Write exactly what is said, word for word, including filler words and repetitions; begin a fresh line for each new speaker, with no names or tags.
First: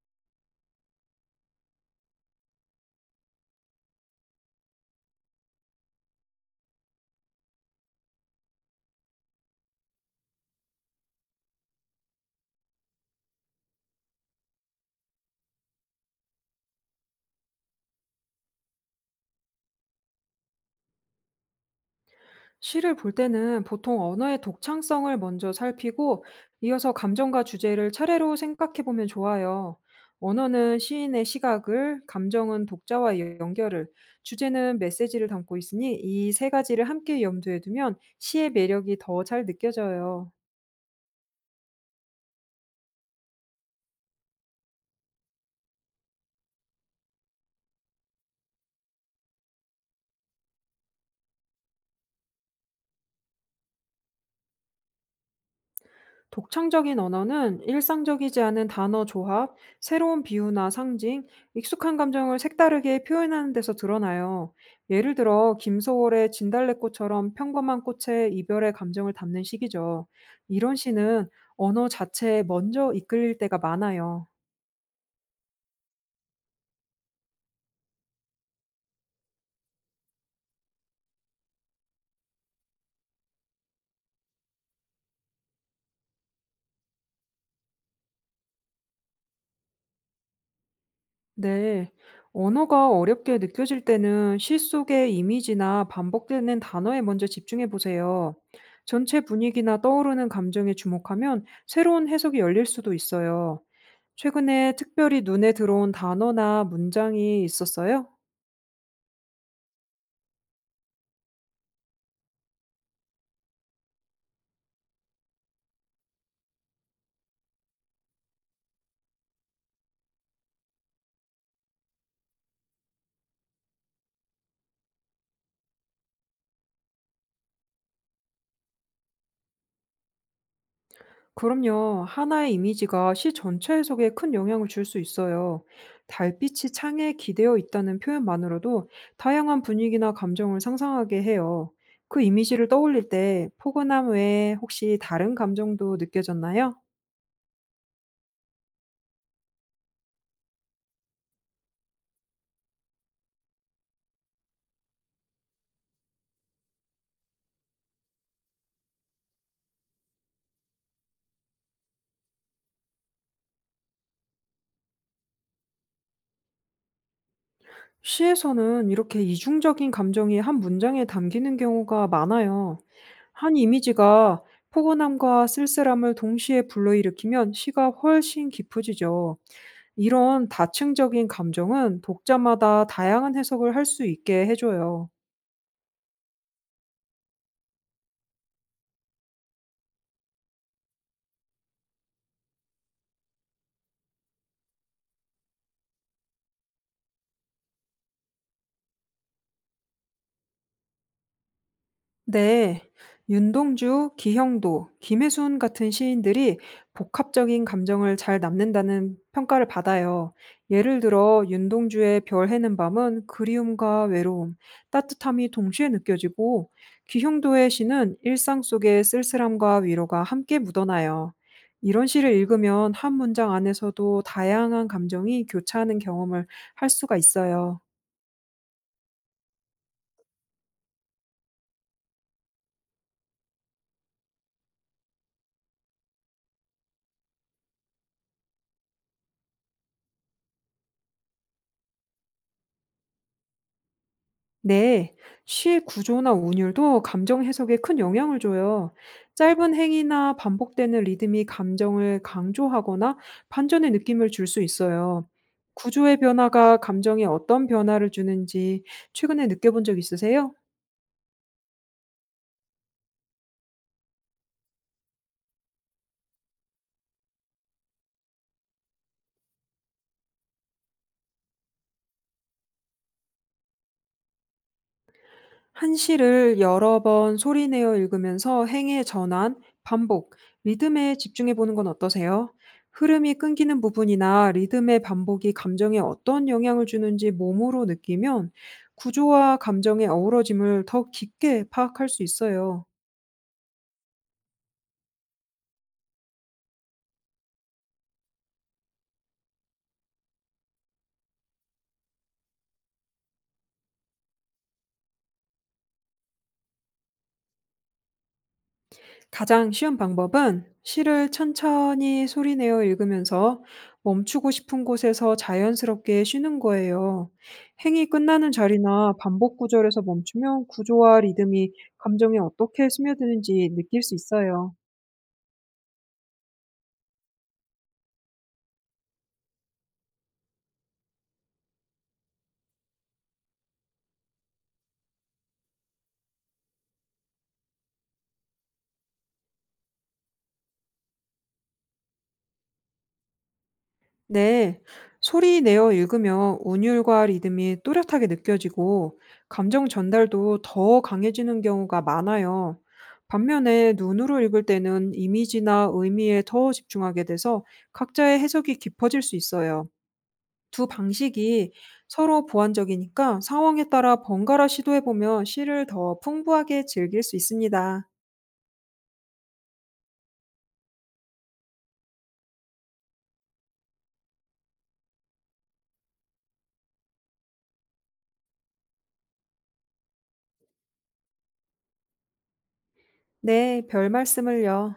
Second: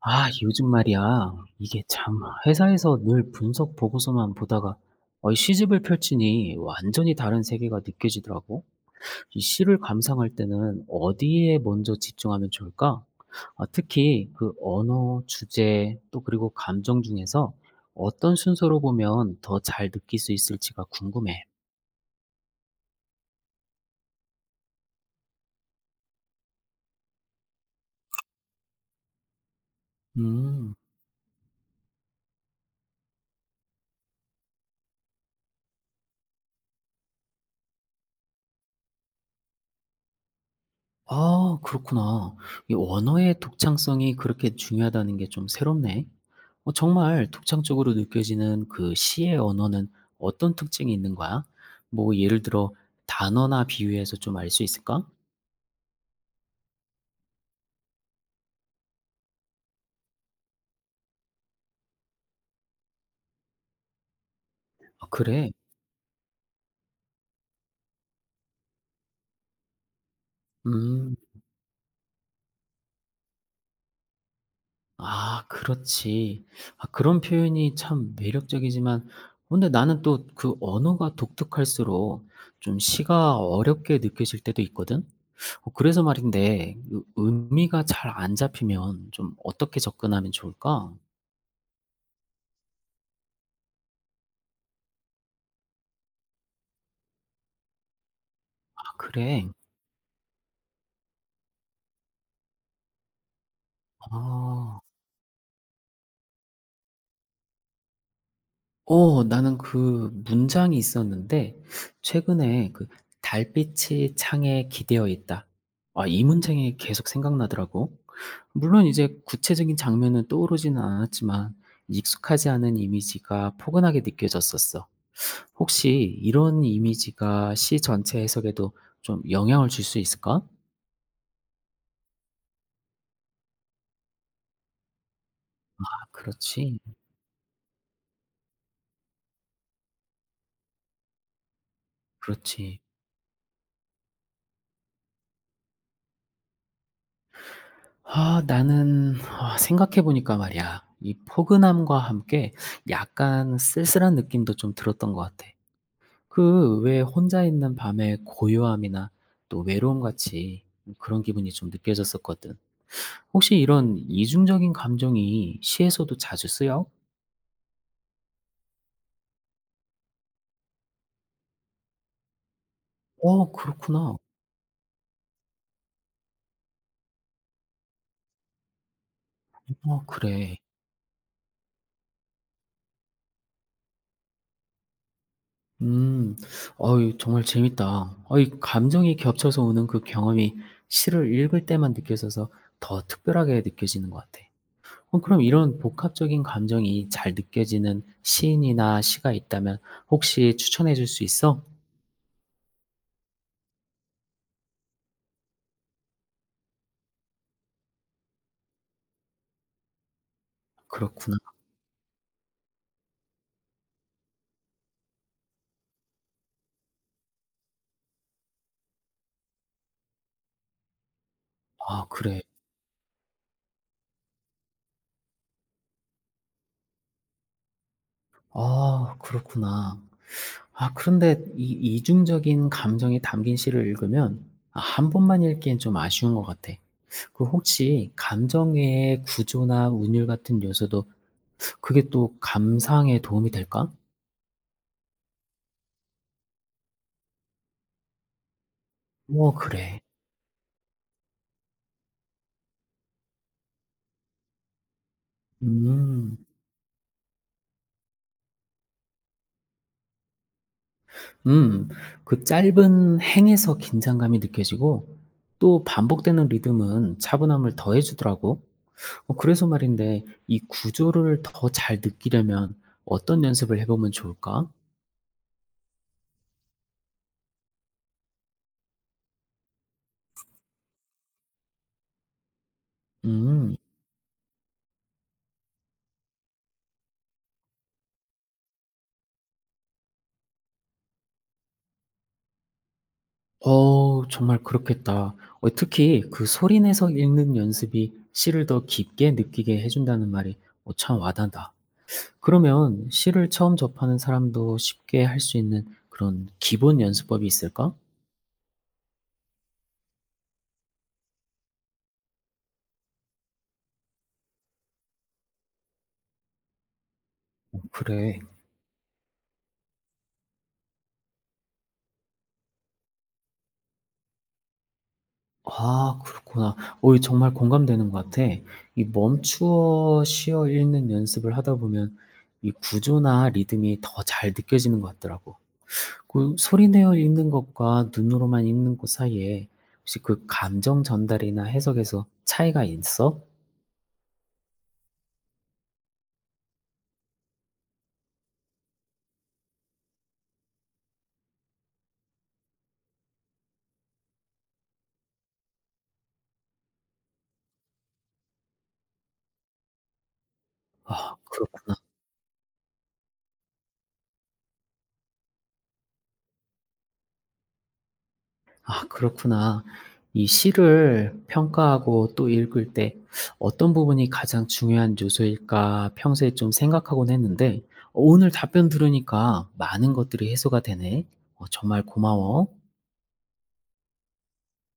아, 요즘 말이야. 이게 참, 회사에서 늘 분석 보고서만 보다가 어, 이 시집을 펼치니 완전히 다른 세계가 느껴지더라고. 이 시를 감상할 때는 어디에 먼저 집중하면 좋을까? 아, 특히 그 언어, 주제, 또 그리고 감정 중에서 어떤 순서로 보면 더 잘 느낄 수 있을지가 궁금해.
시를 볼 때는 보통 언어의 독창성을 먼저 살피고 이어서 감정과 주제를 차례로 생각해 보면 좋아요.
음.
언어는 시인의 시각을, 감정은 독자와의 연결을, 주제는 메시지를 담고 있으니 이 세 가지를 함께 염두에 두면 시의 매력이 더 잘 느껴져요.
아, 그렇구나. 이 언어의 독창성이 그렇게 중요하다는 게 좀 새롭네. 어 정말 독창적으로 느껴지는 그 시의 언어는 어떤 특징이 있는 거야? 뭐 예를 들어 단어나 비유해서 좀 알 수 있을까?
독창적인 언어는 일상적이지 않은 단어 조합, 새로운 비유나 상징, 익숙한 감정을 색다르게 표현하는 데서 드러나요.
아,
예를
그래?
들어, 김소월의 진달래꽃처럼 평범한 꽃의 이별의 감정을 담는 시이죠. 이런
음.
시는 언어 자체에 먼저 이끌릴 때가 많아요.
아, 그렇지. 아, 그런 표현이 참 매력적이지만 어, 근데 나는 또 그 언어가 독특할수록 좀 시가 어렵게 느껴질 때도 있거든. 어 그래서 말인데 그 의미가 잘 안 잡히면 좀 어떻게 접근하면 좋을까?
네. 언어가 어렵게 느껴질 때는 실 속의 이미지나 반복되는 단어에 먼저 집중해 보세요.
아,
전체
그래.
분위기나 떠오르는 감정에 주목하면 새로운 해석이 열릴 수도 있어요. 최근에
아.
특별히 눈에 들어온 단어나 문장이 있었어요?
어 나는 그 문장이 있었는데 최근에 그 "달빛이 창에 기대어 있다." 아, 이 문장이 계속 생각나더라고. 물론 이제 구체적인 장면은 떠오르지는 않았지만 익숙하지 않은 이미지가 포근하게 느껴졌었어. 혹시 이런 이미지가 시 전체 해석에도 좀 영향을 줄 수 있을까?
그럼요. 하나의 이미지가 시 전체 해석에 큰 영향을 줄 수 있어요.
아,
달빛이
그렇지.
창에 기대어 있다는 표현만으로도 다양한 분위기나 감정을 상상하게 해요. 그 이미지를
그렇지.
떠올릴 때 포근함 외에 혹시 다른 감정도 느껴졌나요?
아, 나는, 아, 생각해 보니까 말이야. 이 포근함과 함께 약간 쓸쓸한 느낌도 좀 들었던 것 같아. 그 왜 혼자 있는 밤의 고요함이나 또 외로움 같이 그런 기분이 좀 느껴졌었거든. 혹시 이런 이중적인 감정이 시에서도 자주 쓰여?
시에서는 이렇게 이중적인 감정이 한 문장에 담기는 경우가 많아요.
어,
한
그렇구나.
이미지가 포근함과 쓸쓸함을 동시에 불러일으키면 시가 훨씬 깊어지죠.
어,
이런
그래.
다층적인 감정은 독자마다 다양한 해석을 할 수 있게 해 줘요.
음. 어이, 정말 재밌다. 어이, 감정이 겹쳐서 오는 그 경험이 시를 읽을 때만 느껴져서 더 특별하게 느껴지는 것 같아. 어 그럼 이런 복합적인 감정이 잘 느껴지는 시인이나 시가 있다면 혹시 추천해 줄 수 있어?
네, 윤동주, 기형도, 김혜순 같은 시인들이 복합적인 감정을 잘 남는다는 평가를 받아요. 예를
그렇구나.
들어, 윤동주의 별 해는 밤은 그리움과 외로움, 따뜻함이 동시에 느껴지고, 기형도의 시는 일상 속의 쓸쓸함과 위로가 함께 묻어나요.
아,
이런 시를
그래.
읽으면 한 문장 안에서도 다양한 감정이 교차하는 경험을 할 수가 있어요.
아, 그렇구나. 아, 그런데 이 이중적인 감정이 담긴 시를 읽으면 아, 한 번만 읽기엔 좀 아쉬운 것 같아. 그 혹시 감정의 구조나 운율 같은 요소도 그게 또 감상에 도움이 될까?
네, 시의 구조나 운율도 감정 해석에 큰 영향을 줘요.
어,
짧은
그래.
행이나 반복되는 리듬이 감정을 강조하거나 반전의 느낌을 줄 수 있어요. 구조의
음.
변화가 감정에 어떤 변화를 주는지 최근에 느껴본 적 있으세요?
음. 그 짧은 행에서 긴장감이 느껴지고 또 반복되는 리듬은 차분함을 더해 주더라고. 어 그래서 말인데 이 구조를 더 잘 느끼려면 어떤 연습을 해 보면 좋을까?
한시를 여러 번 소리내어 읽으면서 행의 전환, 반복, 리듬에 집중해 보는 건 어떠세요? 흐름이
음.
끊기는 부분이나 리듬의 반복이 감정에 어떤 영향을 주는지 몸으로 느끼면 구조와 감정의 어우러짐을 더 깊게 파악할 수 있어요.
어, 정말 그렇겠다. 어 특히 그 소리 내서 읽는 연습이 시를 더 깊게 느끼게 해 준다는 말이 어 참 와닿다. 그러면 시를 처음 접하는 사람도 쉽게 할 수 있는 그런 기본 연습법이 있을까? 어
가장 쉬운 방법은 시를 천천히 소리내어 읽으면서 멈추고 싶은 곳에서 자연스럽게 쉬는 거예요. 행이
그래.
끝나는 자리나 반복 구절에서 멈추면 구조와 리듬이 감정에 어떻게 스며드는지 느낄 수 있어요.
아, 그렇구나. 어 이 정말 공감되는 것 같아. 이 멈추어 쉬어 읽는 연습을 하다 보면 이 구조나 리듬이 더 잘 느껴지는 것 같더라고. 그 소리 내어 읽는 것과 눈으로만 읽는 것 사이에 혹시 그 감정 전달이나 해석에서 차이가 있어?
네, 소리 내어 읽으면 운율과 리듬이 또렷하게 느껴지고 감정 전달도 더 강해지는 경우가 많아요. 반면에 눈으로 읽을 때는 이미지나 의미에 더 집중하게 돼서 각자의 해석이 깊어질 수 있어요. 두
아,
방식이
그렇구나.
서로 보완적이니까 상황에 따라 번갈아 시도해보면 시를 더 풍부하게 즐길 수 있습니다.
아, 그렇구나. 이 시를 평가하고 또 읽을 때 어떤 부분이 가장 중요한 요소일까 평소에 좀 생각하곤 했는데 어 오늘 답변 들으니까 많은 것들이 해소가 되네. 어 정말 고마워.
네, 별 말씀을요.